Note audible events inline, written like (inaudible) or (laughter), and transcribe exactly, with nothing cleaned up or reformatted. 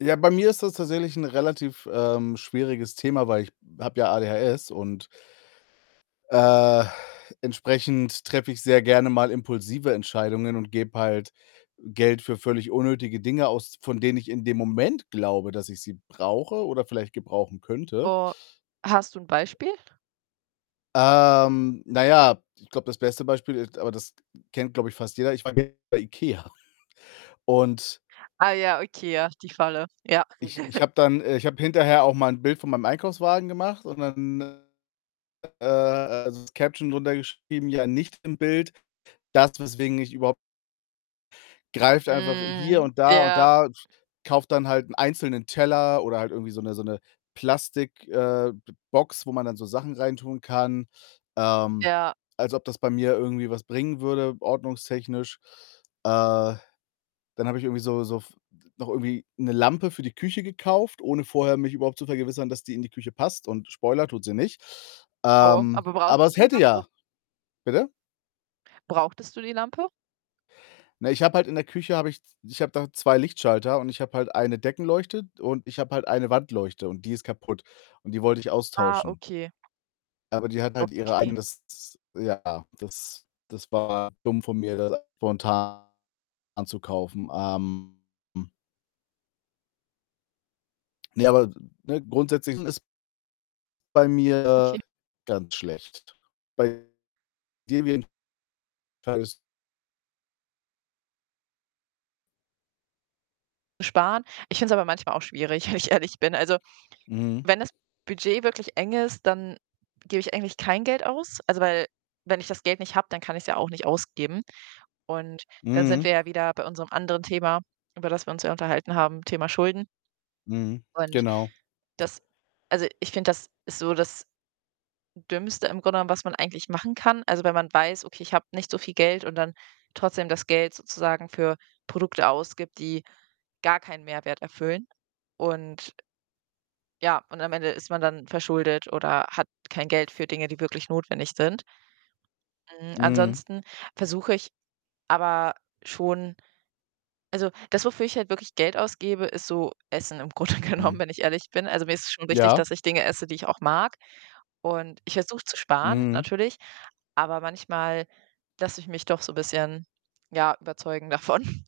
Ja, bei mir ist das tatsächlich 'n relativ, ähm, schwieriges Thema, weil ich habe ja ADHS und äh, entsprechend treffe ich sehr gerne mal impulsive Entscheidungen und gebe halt Geld für völlig unnötige Dinge aus, von denen ich in dem Moment glaube, dass ich sie brauche oder vielleicht gebrauchen könnte. Oh, hast du 'n Beispiel? Ähm, na ja, ich glaube, das beste Beispiel ist, aber das kennt, glaube ich, fast jeder: Ich war gestern bei IKEA (chuckles) und Ah ja, okay, ja, die Falle. Ja. ich ich (giggles) habe dann äh, ich habe hinterher auch mal 'n Bild von meinem Einkaufswagen gemacht und dann, äh, äh, also, das Caption drunter geschrieben: „Ja, nicht im Bild. Das, weswegen ich überhaupt“ Greift einfach hier Mhm, und da und ja. da z kaufe dann halt 'n einzelnen Teller oder halt irgendwie so 'ne so 'ne Plastik äh, B Box, wo man dann so Sachen reintun kann. Ähm, Ja. als ob das bei mir irgendwie was bringen würde, ordnungstechnisch. Äh, dann habe ich irgendwie so so f noch irgendwie 'ne Lampe für die Küche gekauft, ohne vorher mich überhaupt zu vergewissern, dass die in die Küche passt und Spoiler: Tut sie nicht. Oh, Ähm, aber aber brauchtest es du die hätte Lampe? ja bitte? Brauchtest du die Lampe? Na, ich habe halt in der Küche habe ich z ich habe da zwei Lichtschalter und ich habe halt eine Deckenleuchte und ich habe halt eine Wandleuchte und die ist kaputt und die wollte ich Ah, austauschen. okay. Aber die hat halt ihre Okay. eigenes s Ja, das das war dumm von mir, das spontan anzukaufen. Ähm, hm. Ne, aber, ne, grundsätzlich ist bei mir Okay. ganz schlecht. Bei (unintelligible) Sparen. Ich finde es aber manchmal auch schwierig, wenn ich ehrlich bin. Also, Mhm. wenn das Budget wirklich eng ist, dann gebe ich eigentlich kein Geld aus. Also, weil wenn ich das Geld nicht habe, dann kann ich's ja auch nicht ausgeben und dann sind wir Mhm. ja wieder bei unserem anderen Thema, über das wir uns ja unterhalten haben, Thema Schulden. Mhm, Und genau. das also, ich finde, das ist so das Dümmste im Grunde genommen, was man eigentlich machen kann. Also, wenn man weiß: „Okay, ich habe nicht so viel Geld“, und dann trotzdem das Geld sozusagen für Produkte ausgibt, die gar keinen Mehrwert erfüllen und ja, und am Ende ist man dann verschuldet oder hat kein Geld für Dinge, die wirklich notwendig sind. Hm, Mhm. ansonsten versuche ich aber schon also, das, wofür ich halt wirklich Geld ausgebe, ist so Essen im Grunde genommen, Mhm. wenn ich ehrlich bin. Also, mir ist es schon wichtig, Ja. dass ich Dinge esse, die ich auch mag und ich versuche zu sparen, Mhm. natürlich, aber manchmal lasse ich mich doch so bisschen, ja, überzeugen davon. (chuckles)